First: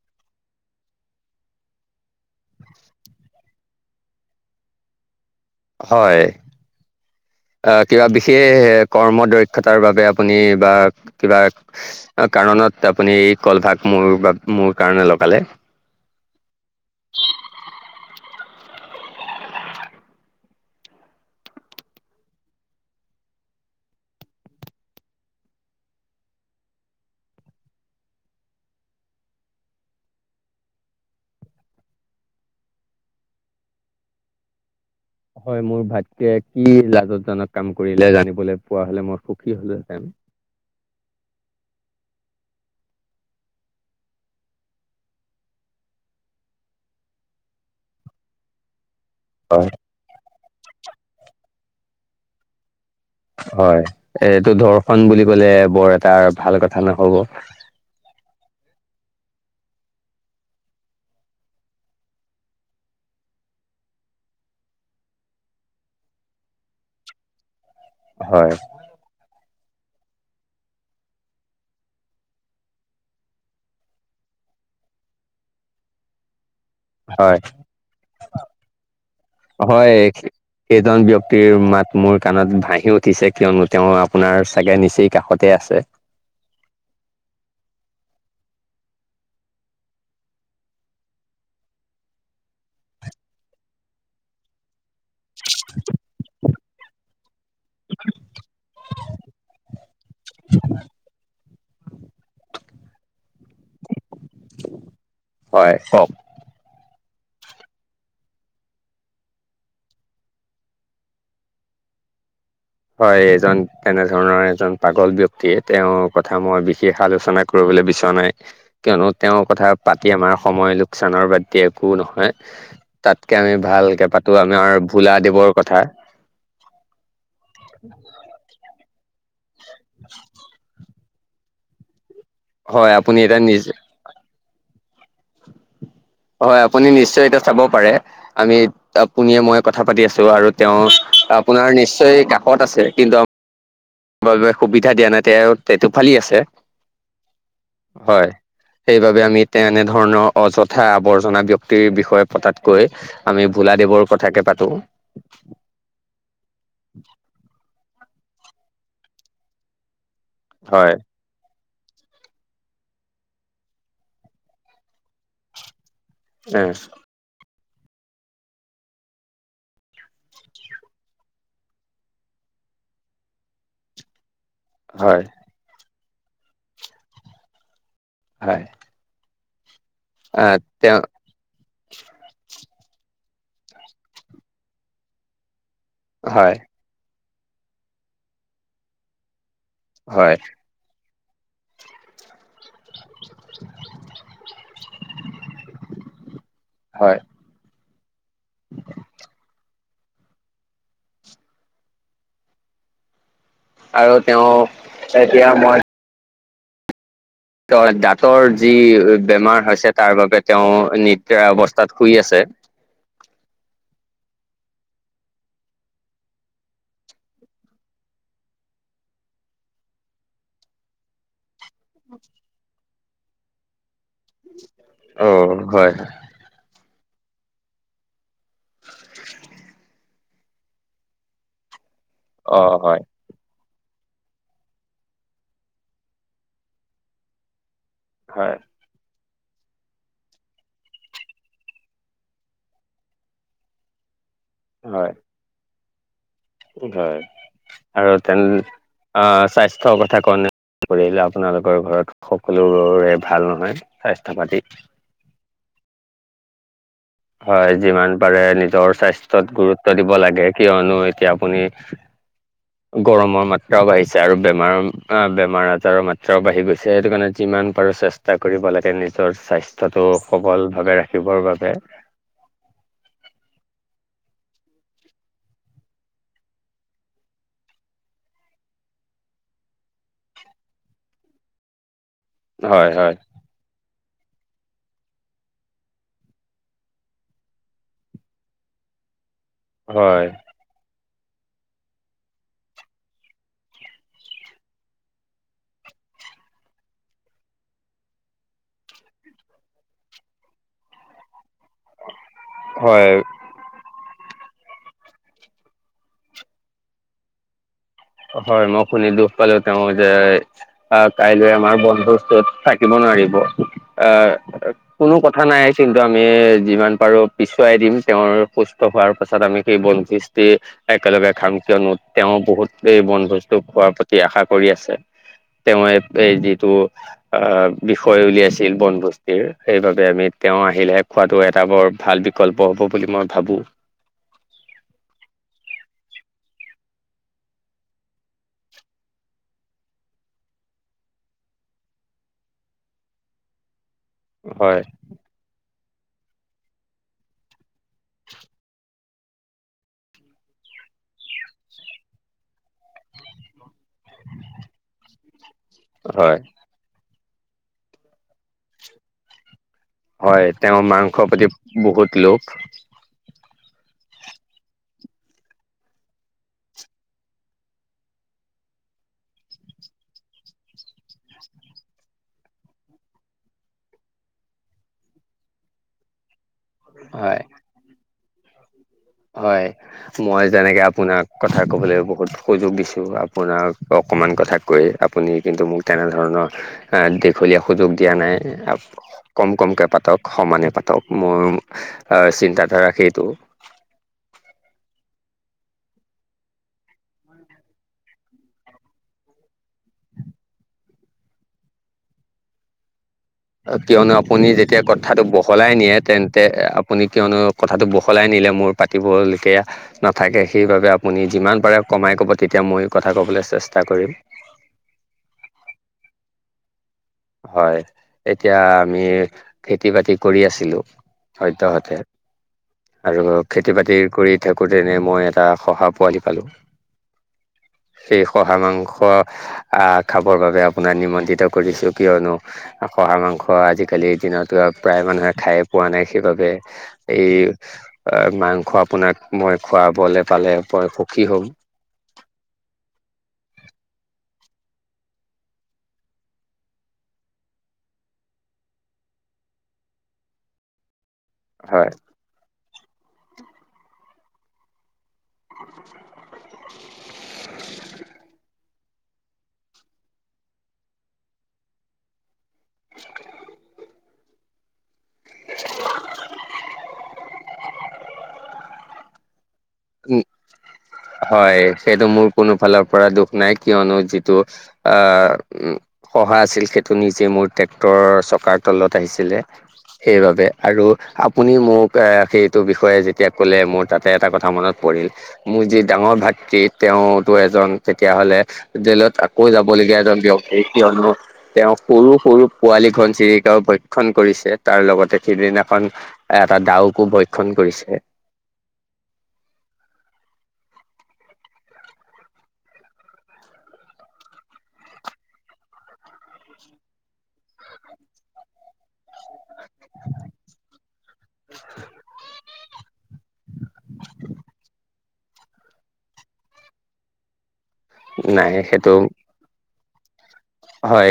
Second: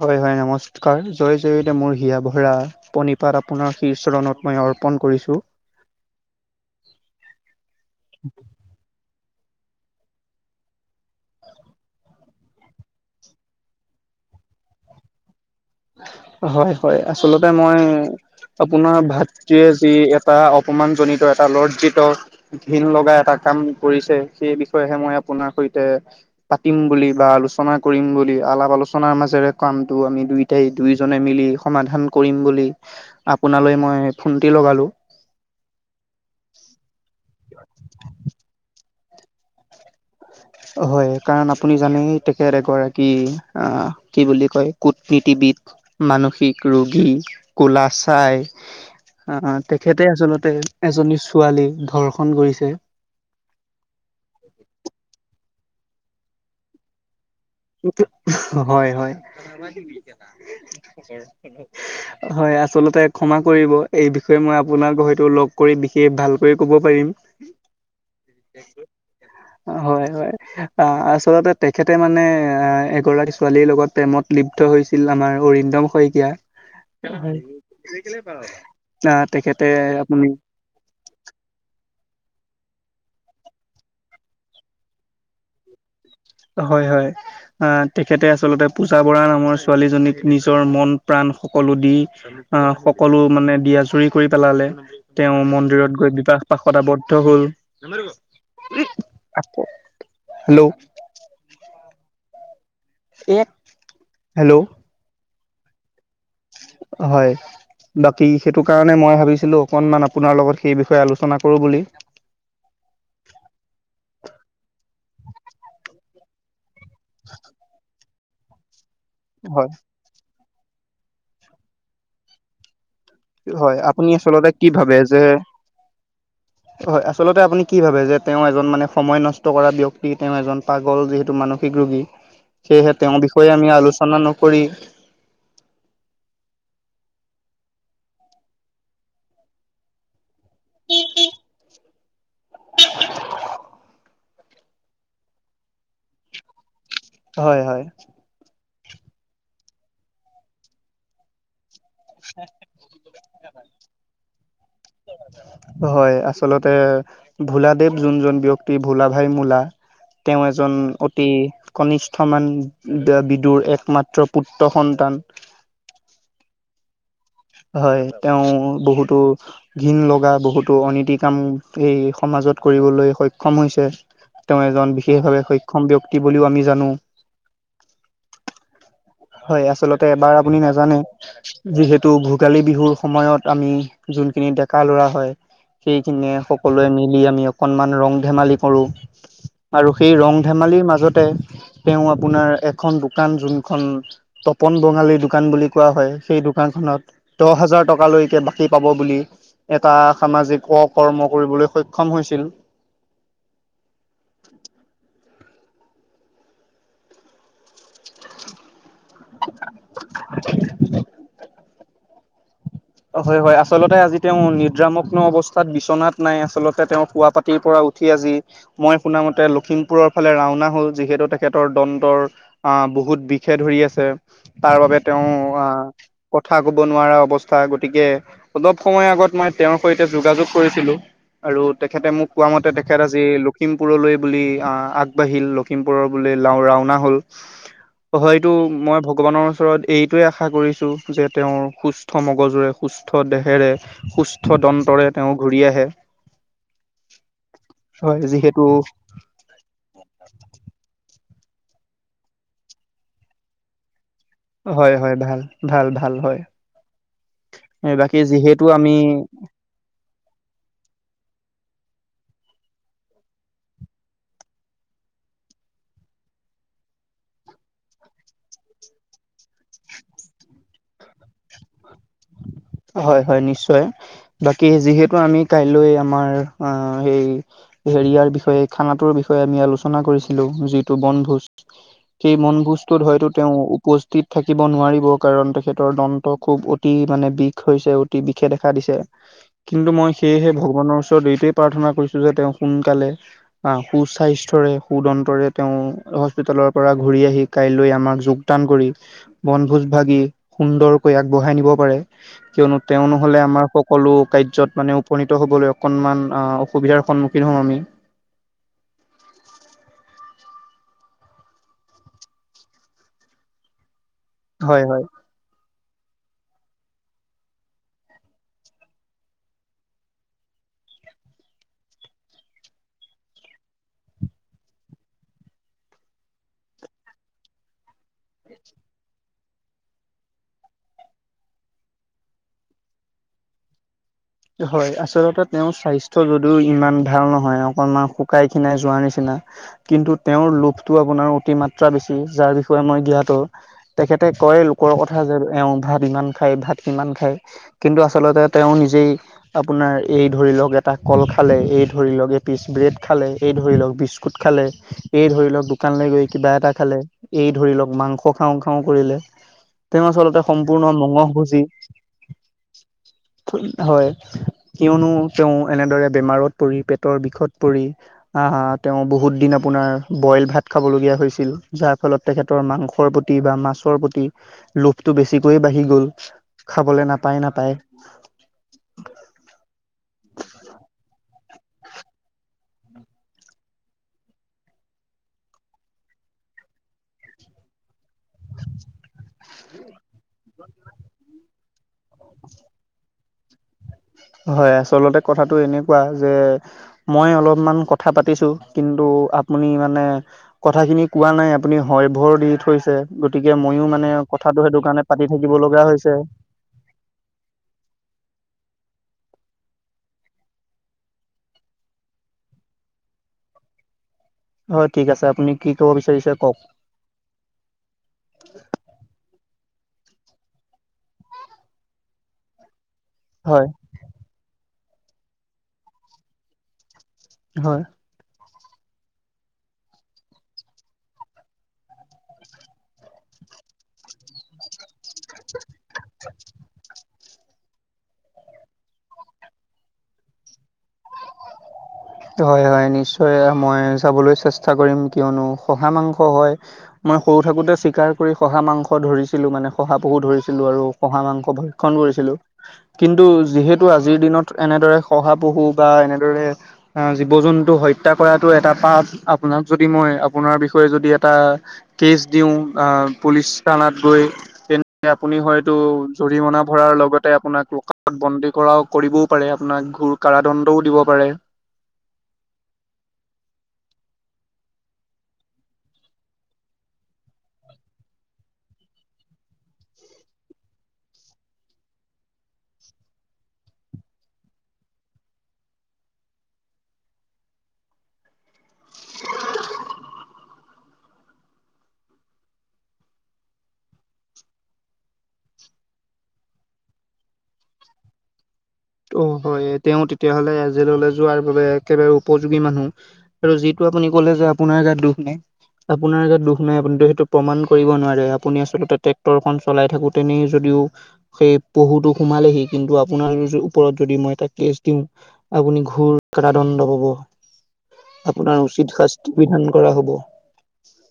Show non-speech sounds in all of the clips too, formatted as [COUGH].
হয় হয় নমস্কাৰ। জয় জয়তে মোৰ হিয়া ভৰা পণিপাত আপোনাৰ শীৰচৰণত মই অৰ্পণ কৰিছোঁ। হয়, আহ কিবা বিশেষ কৰ্মত দক্ষতাৰ বাবে আপুনি বা কিবা কাৰণত আপুনি কলভাগ মোৰ বা মোৰ কাৰণে লগালে। হয় হয় আচলতে মই আপোনাৰ ভাতৃয়ে যি এটা অপমান জনিত এটা লজ্জিত ঘিন লগা এটা কাম কৰিছে, সেই বিষয়েহে মই আপোনাৰ সৈতে পাতিম বুলি বা আলোচনা কৰিম বুলি আলাপ আলোচনাৰ মাজেৰে কামটো আমি দুই তেই দুইজনে মিলি সমাধান কৰিম বুলি আপোনালৈ মই ফোনটি লগালো। হয় মোৰ ভাতৃয়ে কি লাজতজনক কাম কৰিলে জানিবলৈ পোৱা হলে মোৰ সুখী হলোঁহেঁতেন। হয় কাৰণ আপুনি জানেই তেখেত এগৰাকী অহ কি বুলি কয় কুটনীতি বিধ মানসিক ৰোগী কোলা চাই আহ, হয় তেখেতে আচলতে এজনী ছোৱালী ধৰ্ষন কৰিছে। হয়, এইটো ধৰ্ষন বুলি কলে বৰ এটা ভাল কথা ন'হব হয় হয়। হয় আচলতে ক্ষমা কৰিব, এই বিষয়ে মই আপোনাক হয়তো লগ কৰি বিশেষ ভালকৈ কব পাৰিম। হয়। হয় হয়, অ আচলতে তেখেতে মানে এ এগৰাকী ছোৱালীৰ লগত প্ৰেমত লিপ্ত হৈছিল আমাৰ অৰিন্দম শইকীয়া। হয়। আহ তেখেতে হয় আপুনি সেইজন ব্যক্তিৰ মাত মোৰ কানত ভাহি উঠিছে কিয়নো তেওঁ আপোনাৰ চাগে নিচেই কাষতে আছে। হয় হয়, আ তেখেতে আচলতে পূজা বৰা নামৰ ছোৱালীজনীক নিজৰ মন প্ৰাণ সকলো দি, আহ সকলো মানে দি আ চুৰি কৰি পেলালে তেওঁ মন্দিৰত গৈ বি বিবাহপাশত আৱদ্ধ হল। হেল্ল'! হেল্ল' হয় কক? হয়। বাকী সেইটো কাৰণে মই ভাবিছিলো অকনমান আপোনাৰ লগত সেই বিষয়ে আলোচনা কৰো বুলি। হয় এজন তেনেধৰণৰ এজন পাগল ব্যক্তিয়ে তেওঁৰ কথা মই বি শেষ আলোচনা কৰিবলৈ বিচৰা নাই, কিয়নো তেওঁৰ হয় কথা পাতি আমাৰ সময় লোকচানৰ বাদ দি একো নহয়। তাতকে আমি হয় আপুনি ভালকে পাতো আচলতে কি আমাৰ ভাবে যে ভোলাদেৱৰ কথা। হয় আচলতে আপুনি কি ভাবে যে তেওঁ এজন মানে সময় নষ্ট কৰা ব্যক্তি, তেওঁ এজন পাগল যিহেতু মানসিক ৰোগী হয় সেয়েহে তেওঁৰ আপুনি এতিয়া বিষয়ে নিজ আমি আলোচনা নকৰি হয় আপুনি নিশ্চয় এতিয়া চাব পাৰে, আমি আপুনিয়ে মই কথা পাতি আছো আৰু তেওঁ আপোনাৰ নিশ্চয় কাষত আছে কিন্তু বাবে সুবিধা দিয়া নাই তেওঁ তেটো ফালি আছে। হয় হয়। সেইবাবে আমি তেনেধৰণৰ অযথা আৱৰ্জনা ব্যক তিৰ বিষয়ে পতাতকৈ আমি ভোলাদেৱৰ কথাকে পাতো। হয় আচলতে ভোলাদেৱ যোনজন ব্যক্তি ভোলা ভাই মোলা তেওঁ এজন হয় অতি কনিষ্ঠ মান বিদুৰ একমাত্ৰ পুত্ৰ সন্তান। উম। হয় তেওঁ বহুতো ঘিন লগা বহুতো অনীতি কাম এই সমাজত কত কৰিবলৈ সক্ষম হৈছে। তেওঁ এজন হয় বিশেষভাৱে সক্ষম ব্যক্তি বুলিও আমি জানো। হয় হয় আচলতে এবাৰ আহ আপুনি নাজানে তেওঁ যিহেতু ভোগালী বিহুৰ সময়ত আমি যোনখিনি ডেকা লৰা হয় সেইখিনিয়ে হয় সকলোৱে মিলি আমি অকনমান ৰং ধেমালি কৰো আৰু সেই হয় ৰং ধেমালিৰ মাজতে তেওঁ আপোনাৰ এখন দোকান যোনখন তপন বঙালী দোকান বুলি কোৱা হয় সেই দোকান খনত হয় দহ হাজাৰ টকালৈ বাকী পাব বুলি এটা সামাজিক অকৰ্ম কৰিবলৈ সক্ষম হৈছিল আৰু তেওঁ এতিয়া মই ত দাঁতৰ যি বেমাৰ হৈছে তাৰ বাবে তেওঁ নিদ্ৰা অৱস্থাত শুই আছে হয় হয় আচলতে আজি তেওঁ নিদ্ৰামগ্ন অৱস্থাত বিচনাত নাই আচলতে তেওঁ হোৱা পাতিৰ পৰা উঠি আজি তি মই শুনামতে লখিমপুৰৰ ফালে ৰাওনা হ'ল যিহেতু তে তেখেতৰ দন্তৰ আ বহুত বিষে ধৰি আছে। তাৰ বাবে তেওঁ অ আহ হয় কথা কব নোৱাৰা অৱস্থা গতিকে অলপ সময় আগত মই তেওঁৰ সৈতে যোগাযোগ কৰিছিলো আৰু তেখেতে মোক কোৱা অ মতে তেখেত হয় আজি লোক লখিমপুৰলৈ বুলি আহ আগবাঢ়িল লখিমপুৰৰ বুলি লাও ৰাওনা হল হয়তো হয় মই ভগৱানৰ ওচৰত এইটোৱে আশা কৰিছো যে তেওঁৰ সুস্থ সুস্থ মগজুৰে সুস্থ দেহেৰে সুস্থ হয় দন্তৰে তেওঁ ঘূৰি আহে। হয় আৰু হয় যিহেতু তেনে স্বাস্থ্যৰ কথা কনে কৰিলে আপোনালোকৰ ঘৰত সকলোৰুৰে ভাল নহয় স্বাস্থ্য পাতি হয় হয় ভাল ভাল ভাল হয় হয় এ যিমান বাকী পাৰে যিহেতু আমি নিজৰ স্বাস্থ্যত গুৰুত্ব দিব লাগে কিয়নো এতিয়া আপুনি [UNINTELLIGIBLE] [INAUDIBLE] গৰমৰ মাত্ৰাও বাঢ়িছে আৰু বেমাৰ বেমাৰ আজাৰৰ মাত্ৰাও বাঢ়ি গৈছে সেইটো কাৰণে যিমান মান পাৰো চেষ্টা কৰিব লাগে নিজৰ স্বাস্থ্যতটো সবল ভাৱে ৰাখিবৰ বাবে [INAUDIBLE] হয় হয় নিশ্চয় বাকী যিহেতু আমি কাইলৈ আমাৰ সেই হেৰিয়াৰ বিষয়ে খানাটোৰ বিষয়ে আমি আলোচনা কৰিছিলো যিটো বনভোজ সেই হয় মনভোজটোত হয় হয়তো তেওঁ উপস্থিত থাকিব নোৱাৰিব কাৰণ তেখেতৰ দন্ত খুব অতি মানে বিষ হৈছে অতি বিষে দেখা দিছে কিন্তু মই হয় সেয়েহে ভগৱানৰ ওচ দেটোৱে প্ৰাৰ্থনা কৰিছো যে তেওঁ সোনকালে আহ সু স্বাস্থ্যৰে সুদন্তৰে তেওঁ হস্পিতালৰ পৰা ঘুৰি আহি কাইলৈ আমাক যোগদান কৰি বনভোজ ভাগি সুন্দৰকৈ আগবঢ়াই নিব পাৰে কিয়নো তেওঁ হয় নহলে আমাৰ সকলো কাৰ্য ত মানে উপনীত হ'বলৈ অকনমান অ অসুবিধাৰ সন্মুখীন হম আমি হয় মই শুনি দুখ পালো তেওঁ যে কাইলৈ আমাৰ বন্ধুত থাকিব ন হয় হয় কোনো কথা নাই কিন্তু আমি যিমান পাৰো পিছুৱাই দিম তেওঁৰ সুস্থ হোৱাৰ পাছত আমি সেই বনশৃষ্টি একেলগে খাম কিয়নো তেওঁ বহুত এই বনভুজ খোৱাৰ প্ৰতি আশা কৰি আছে তেওঁ এই যিটো আহ বিষয় উলিয়াইছিল বনভস্তিৰ সেইবাবে আমি তেওঁ আহিলেহে খোৱাটো এটা বৰ ভাল বিকল্প হ'ব বুলি মই ভাবোঁ [UNINTELLIGIBLE] [INAUDIBLE] হয় আচলতে তেওঁৰ স্বাস্থ্য যদিও ইমান ভাল নহয় অকনমান শুকাই খিনাই যোৱা নিচিনা কিন্তু তেওঁৰ লোভটো আপোনাৰ অতিমাত্ৰা বেছি যাৰ বিষয়ে মই জ্ঞাতো তেখেতে কয় হয় লোকৰ কথা যে এওঁ ভাত যিমান খায় ভাত কিমান খায় কিন্তু আচলতে তেওঁ নিজেই আপোনাৰ এই ধৰি লওক এটা কল খালে এই ধৰি লওক এ পিচ ব্ৰেড খালে এই ধৰি লওক বিস্কুট খালে এই ধৰি লওক দোকানলৈ গৈ হয় কিবা এটা খালে এই ধৰি লওক মাংস খাওঁ খাওঁ কৰিলে তেওঁ আচলতে হয় তেওঁ সম্পূৰ্ণ মাংসৰ মঙহ প্ৰতি ভুজি বহুত লোভ হয়। কিয়নো তেওঁ এনেদৰে বেমাৰত পৰি পেটৰ বিষত পৰি আহ তেওঁ বহুত দিন আপু। আপোনাৰ বইল ভাত খাবলগীয়া হৈছিল যাৰ ফলত তেখেতৰ মাংসৰ প্ৰতি বা মাছৰ প্ৰতি। লোভটো বেছিকৈয়ে বাঢ়ি গ'ল খাবলৈ নাপায় হয় নাপায়। হয় মই যেনেকে আপোনাক। কথা কবলৈ বহুত সুযোগ দিছো আপোনাক অকমান কথা কৈ আপুনি কিন্তু মোক তেনেধৰণৰ। দীঘলীয়া সুযোগ দিয়া নাই কম কমকৈ পাতক সমানে পাতক মই। হয় চিন্তাধাৰা সেইটো হয় আচলতে কথাটো এনেকুৱা যে মই অলপমান কথা পাতিছো কিন্তু আপুনি মানে কথাখিনি কোৱা নাই আপুনি হয় ভৰ দি থৈছে। গতিকে ময়ো মানে কিয়নো আপুনি কথাটো সেইটো যেতিয়া কাৰণে কথাটো পাতি থাকিব বহলাই লগা নিয়ে হৈছে তেন্তে আপুনি কিয়নো কথাটো বহলাই নিয়ে। মোৰ পাতিব সেয়া নাথাকে সেইবাবে আপুনি যিমান পাৰে কমাই ক'ব, তেতিয়া মই কথা কবলৈ চেষ্টা কৰিম। অ ঠিক আছে আপুনি কি কব বিচাৰিছে কওক। হয় এতিয়া আমি খেতি বাতি কৰি আছিলোঁ সদ্যহতে। আৰু হয় খেতি বাতি কৰি থাকোঁতেনে মই এটা শহা পোৱালি পালোঁ। হয়। শহাৰ মাংস খাবৰ বাবে আপোনক নিমন্ত্ৰীতকৰিছো কিয়নো হহা মা খোৱা আজিকালিৰ দিনতো প্ৰায় মানুহে খায় পোৱা নাই সেইবাবে এই। মাংস আপোনাক মই খুৱাবলৈ পালে। সুখী হ'ম হয় হয় নিশ্চয় যাম। মই যাবলৈ চেষ্টা কৰিম কিয়নো শহা মাংস হয় মই সৰু থাকোতে চিকাৰ কৰি। শহা মাংস ধৰিছিলোঁ মানে শহাপহু ধৰিছিলোঁ আৰু। শহা মাংস হয় ভক্ষণ কৰিছিলো কিন্তু যিহেতু আজিৰ দিনত এনেদৰে শহা পহু বা এনেদৰে জীৱ জন্তু হত্যা কৰাটো এটা পাঠ আপোনাক যদি মই আপোনাৰ বিষয়ে যদি এটা কেছ। দিওঁ পুলিচ থানাত গৈ। তেন্তে আপুনি হয়তো জৰিমনা ভৰাৰ লগতে আপোনাক লকাপত বন্দী কৰাও কৰিবও পাৰে। আপোনাক ঘুৰ উম, কাৰত হয় সেইটো মোৰ কোনো ফালৰ পৰা দুখ নাই। কিয়নো যিটো উ সহ আছিল সেইটো নিজে মোৰ ট্ৰেক্টৰ। তলত আহিছিলে। সেইবাবে আৰু আপুনি মোক এ সেইটো বিষয়ে যেতিয়া কলে মোৰ তাতে এটা কথা মনত। পৰিল মোৰ যি ডাঙৰ ভাতৃ তেওঁতো এজন তেতিয়াহলে জেলত আকৌ যাব। এ ব্যক্তি কিয়নো তেওঁ সৰু সৰু পোৱালী ঘনচিৰিকাও ভক্ষণ কৰিছে। তাৰ লগতে সিদিনাখন এটা ডাউকো ভক্ষণ কৰিছে। [INAUDIBLE] অ হয় তেওঁ তেতিয়াহলে এ জেললৈ যোৱাৰ বাবে একেবাৰে উপযোগী মানুহ আৰু যিটো। আপুনি ক'লে যে আপোনাৰ গাত দুখ নাই। আপোনাৰ গাত দুখ নাই আপুনি সেইটো প্ৰমাণ কৰিব নোৱাৰে আপুনি আচলতে ট্ৰেক্টৰ। চলাই থাকোতেনেই যদিও সেই পহুতটো সোমালেহি কিন্তু আপোনাৰ ওপৰত যদি মই এটা কেছ দিওঁ আপুনি ঘুৰ কাৰাদণ্ড পাব নাই আপোনাৰ সেইটো উচিত শাস্তি বিধান। কৰা হ'ব। হয়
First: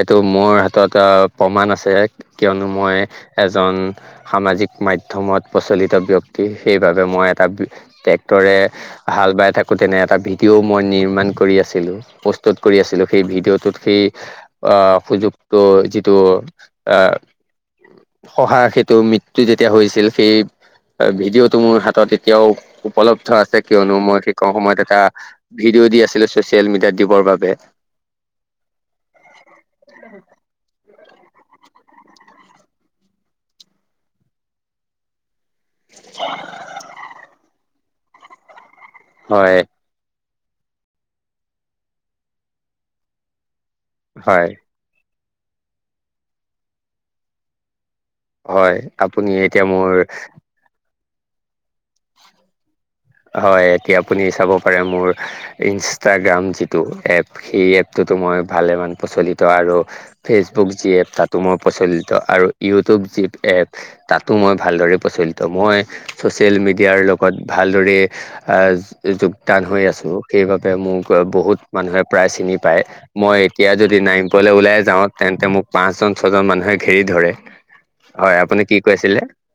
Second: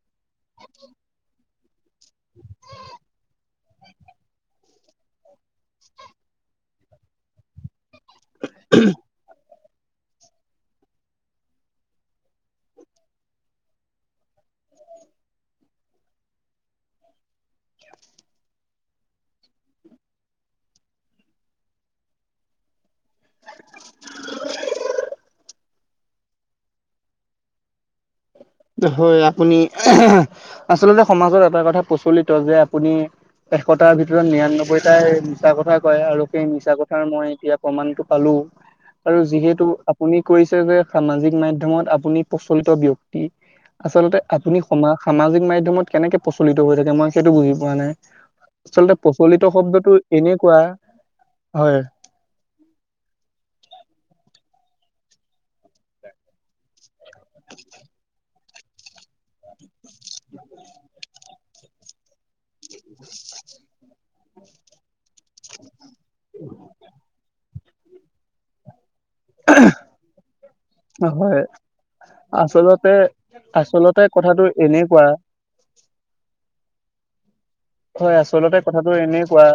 এইটো মোৰ হাতত প্ৰমাণ আছে কিয়নো মই এ। এজন সামাজিক মাধ্যমত প্ৰচলিত ব্যক্তি সেইবাবে মই এটা। ট্ৰেক্টৰে হাল বাই থাক তে তেনে এটা ভিডিঅ' মই নিৰ্মাণ কৰি আছিলোঁ প'ষ্টত কৰি আছিলোঁ সেই ভিডিঅ'টোত। সেই আহ সুযোগটো যিটো আহ। শহা সেইটো মৃত্য যেতিয়া হৈছিল সেই ভিডিঅ'টো মোৰ হাতত এতিয়াও উপলব্ধ আছে কিয়নো মই শেষত সময়ত এটা। ভিডিঅ' দি আছিলে ছ'চিয়েল মিডিয়াত দিবৰ বাবে হয় আপুনি আচলতে সমাজত এটা কথা প্ৰচলিত যে আপুনি এশতাৰ ভিতৰত নিৰান্নবৈটাই মিছা কথা কয় আৰু সেই মিছা কথাৰ মই এতিয়া প্ৰমাণটো পালো আৰু হয় যিহেতু আপুনি কৰিছে যে সামাজিক মাধ্যমত আপুনি প্ৰচলিত ব্যক্তি আচলতে হয় আপুনি সমা সামাজিক মাধ্যয়মত কেনেকে প্ৰচলিত হৈ থাকে মই সেইটো বুজি পোৱা নাই। হয় আচলতে আপুনি প্ৰচলিত এতিয়া মোৰ শব্দটো এনেকুৱা হয়। হয় এতিয়া আপুনি চাব পাৰে মোৰ ইনষ্টাগ্ৰাম যিটো এপ সেই এপটোতো মই ভালেমান প্ৰচলিত আৰু ফেচবুক যি এপ তাতো মই প্ৰচলিত আৰু ইউটিউব যি এপ তাতো মই ভালদৰে প্ৰচলিত মই ছ'চিয়েল মিড ও ভালদৰে যোগদান হৈ আছো সেইবাবে মোক হয় বহুত মানুহে প্ৰায় চিনি পায় আচলতে মই এতিয়া যদি আচলতে কথাটো নামিবলৈ ওলাই যাওঁ এনেকুৱা তেন্তে মোক পাঁচজন ছজন মানুহে ঘেৰি ধৰে হয় আচলতে আপুনি কি কথাটো এনে কৈছিলে কোৱা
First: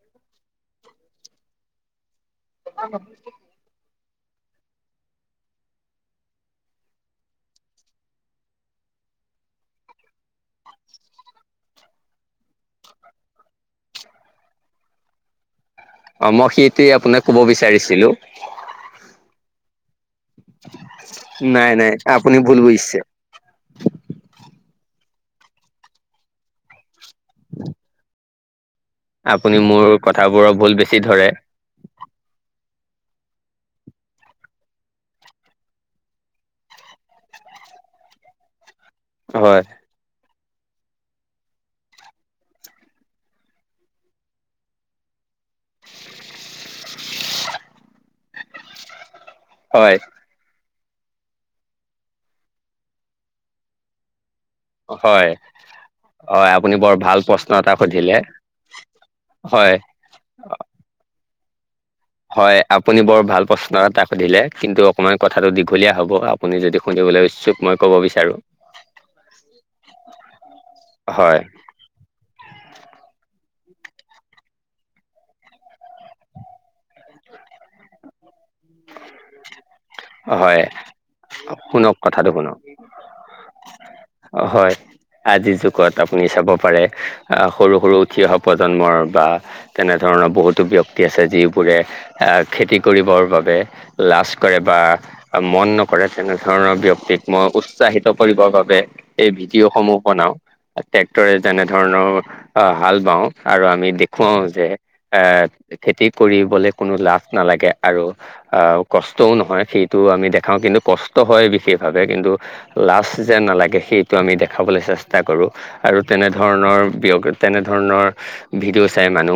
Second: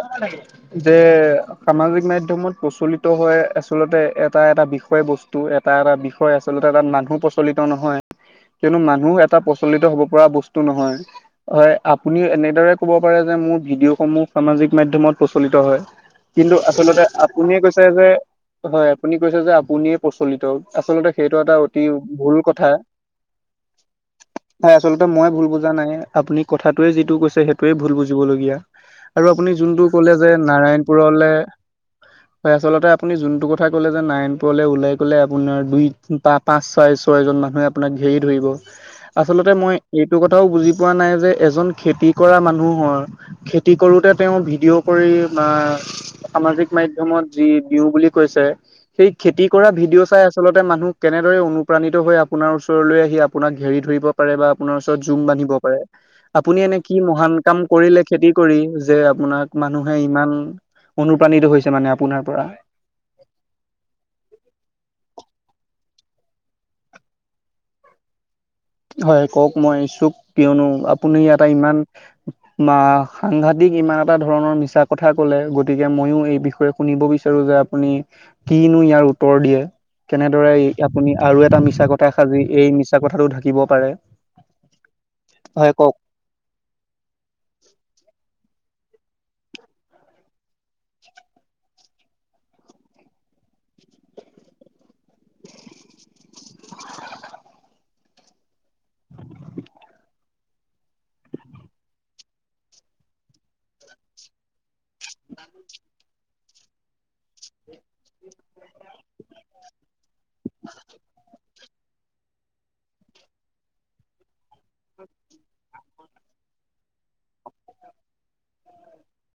যে সামাজিক মাধ্যমত। মত প্ৰচলিত হৈ আচলতে এটা এটা বিষয় বস্তু এটা এটা বিষয় আচলতে তাত মানুহ প্ৰচলিত নহয়। কিয়নো মানুহ এটা প্ৰচলিত হব পৰা বস্তু নহয় হয় আপুনিও এনেদৰে ক'ব পাৰে যে মোৰ ভিডিঅ'সমূহ সামাজিক মাধ্যমত প্ৰচলিত হয়। অ মই কিন্তু সেইটোৱে আচলতে আপোনাক ক'ব আপুনিয়ে কৈছে বিচাৰিছিলোঁ যে। হয় আপুনি কৈছে যে আপুনিয়ে প্ৰচলিত আচলতে সেইটো এটা নাই অতি নাই ভুল আপুনি কথা। বুজিছে। [INAUDIBLE] নাই আচলতে মই ভুল বুজা নাই আপুনি কথাটোৱে যিটো কৈছে সেইটোৱে ভুল বুজিবলগীয়া। আৰু আপুনি যোনটো মোৰ কলে যে কথাবোৰৰ ভুল বেছি ধৰে। নাৰায়ণপুৰলে আচলতে আপুনি যোনটো কথা কলে যে নাৰায়ণপুৰলৈ ওলাই গ'লে আপোনাৰ দুই পাঁচ ছয় ছয়জন মানুহে ক ঘেৰি ধৰিব আচলতে হয়, মই এইটো কথাও বুজি পোৱা নাই যে এজন খেতি কৰা মানুহৰ খেতি কৰোতে তেওঁ ভিডিঅ' কৰি বা সামাজিক মাধ্যমত যি যিওঁ বুলি কৈছে সেই খেতি কৰা হয়, ভিডিঅ' চাই আচলতে মানুহ কেনেদৰে অনুপ্ৰাণিত হৈ আপোনাৰ ওচৰলৈ আহি আপোনাক ঘেৰি ধৰিব। পাৰে বা জুম হয় বান্ধি ব পাৰে হয় আপুনি এনে কি বৰ ভাল মহান প্ৰশ্ন কাম এটা কৰিলে সুধিলে। খেতি কৰি যে আপোনাক হয়, মানুহে ইমান অনু প্ৰাণিত হৈছে মানে আপোনাৰ পৰা হয় আপুনি বৰ ভাল প্ৰশ্ন এটাাক সুধিলে কিন্তু অকমান ক কথাটো দীঘলীয়া হ'ব আপুনি যদি সুনিবলৈ ইছুক মই ক'ব বিচাৰোঁ। হয় কওক মই ইচুক কিয়নো আপুনি হয়, এটা ইমান বা সাংঘাটক ইমান এটা ধৰণৰ মিছা কথা ক'লে গতিকে ময়ো এই বিষয়ে শুনিব বিচাৰো যে আপুনি কিনো ইয়াৰ উত্তৰ দিয়ে। কেনেদৰে হয় আপুনি আৰু এটা মিছা শুনক কথা কথাটো সাজি শুনক। এই মিছা কথাটোক হয় আজিৰ হয় কওক যুগত আপুনি চাব পাৰে আহ সৰু সৰু উঠি অহা প্ৰজন্মৰ বা তেনেধৰণৰ বহুতো ব্যক্তি আছে যিবোৰে খেতি কৰিবৰ বাবে। লাজ কৰে বা মন নকৰে তেনে ধৰণৰ বিয়ক্ত মই উৎসাহিত কৰিবৰ বাবে এই ভিডিঅ'সমূহ বনাওঁ। ট্ৰেক্টৰে যেনে ধৰণৰ আহ হাল বাও আৰু আমি দেখুৱাও যে এ খেতি কৰিবলে কোনো লাজ নালাগে আৰু আহ কষ্টও নহয় সেইটোও আমি দেখাওঁ কিন্তু কষ্ট হয় বিশেষভাৱে কিন্তু লাজ যে নালাগে সেইটো আমি দেখাবলৈ চেষ্টা কৰোঁ আৰু তেনেধৰণৰ বিয়গাৰ তেনেধৰণৰ ভিডিঅ' চাই মানুহ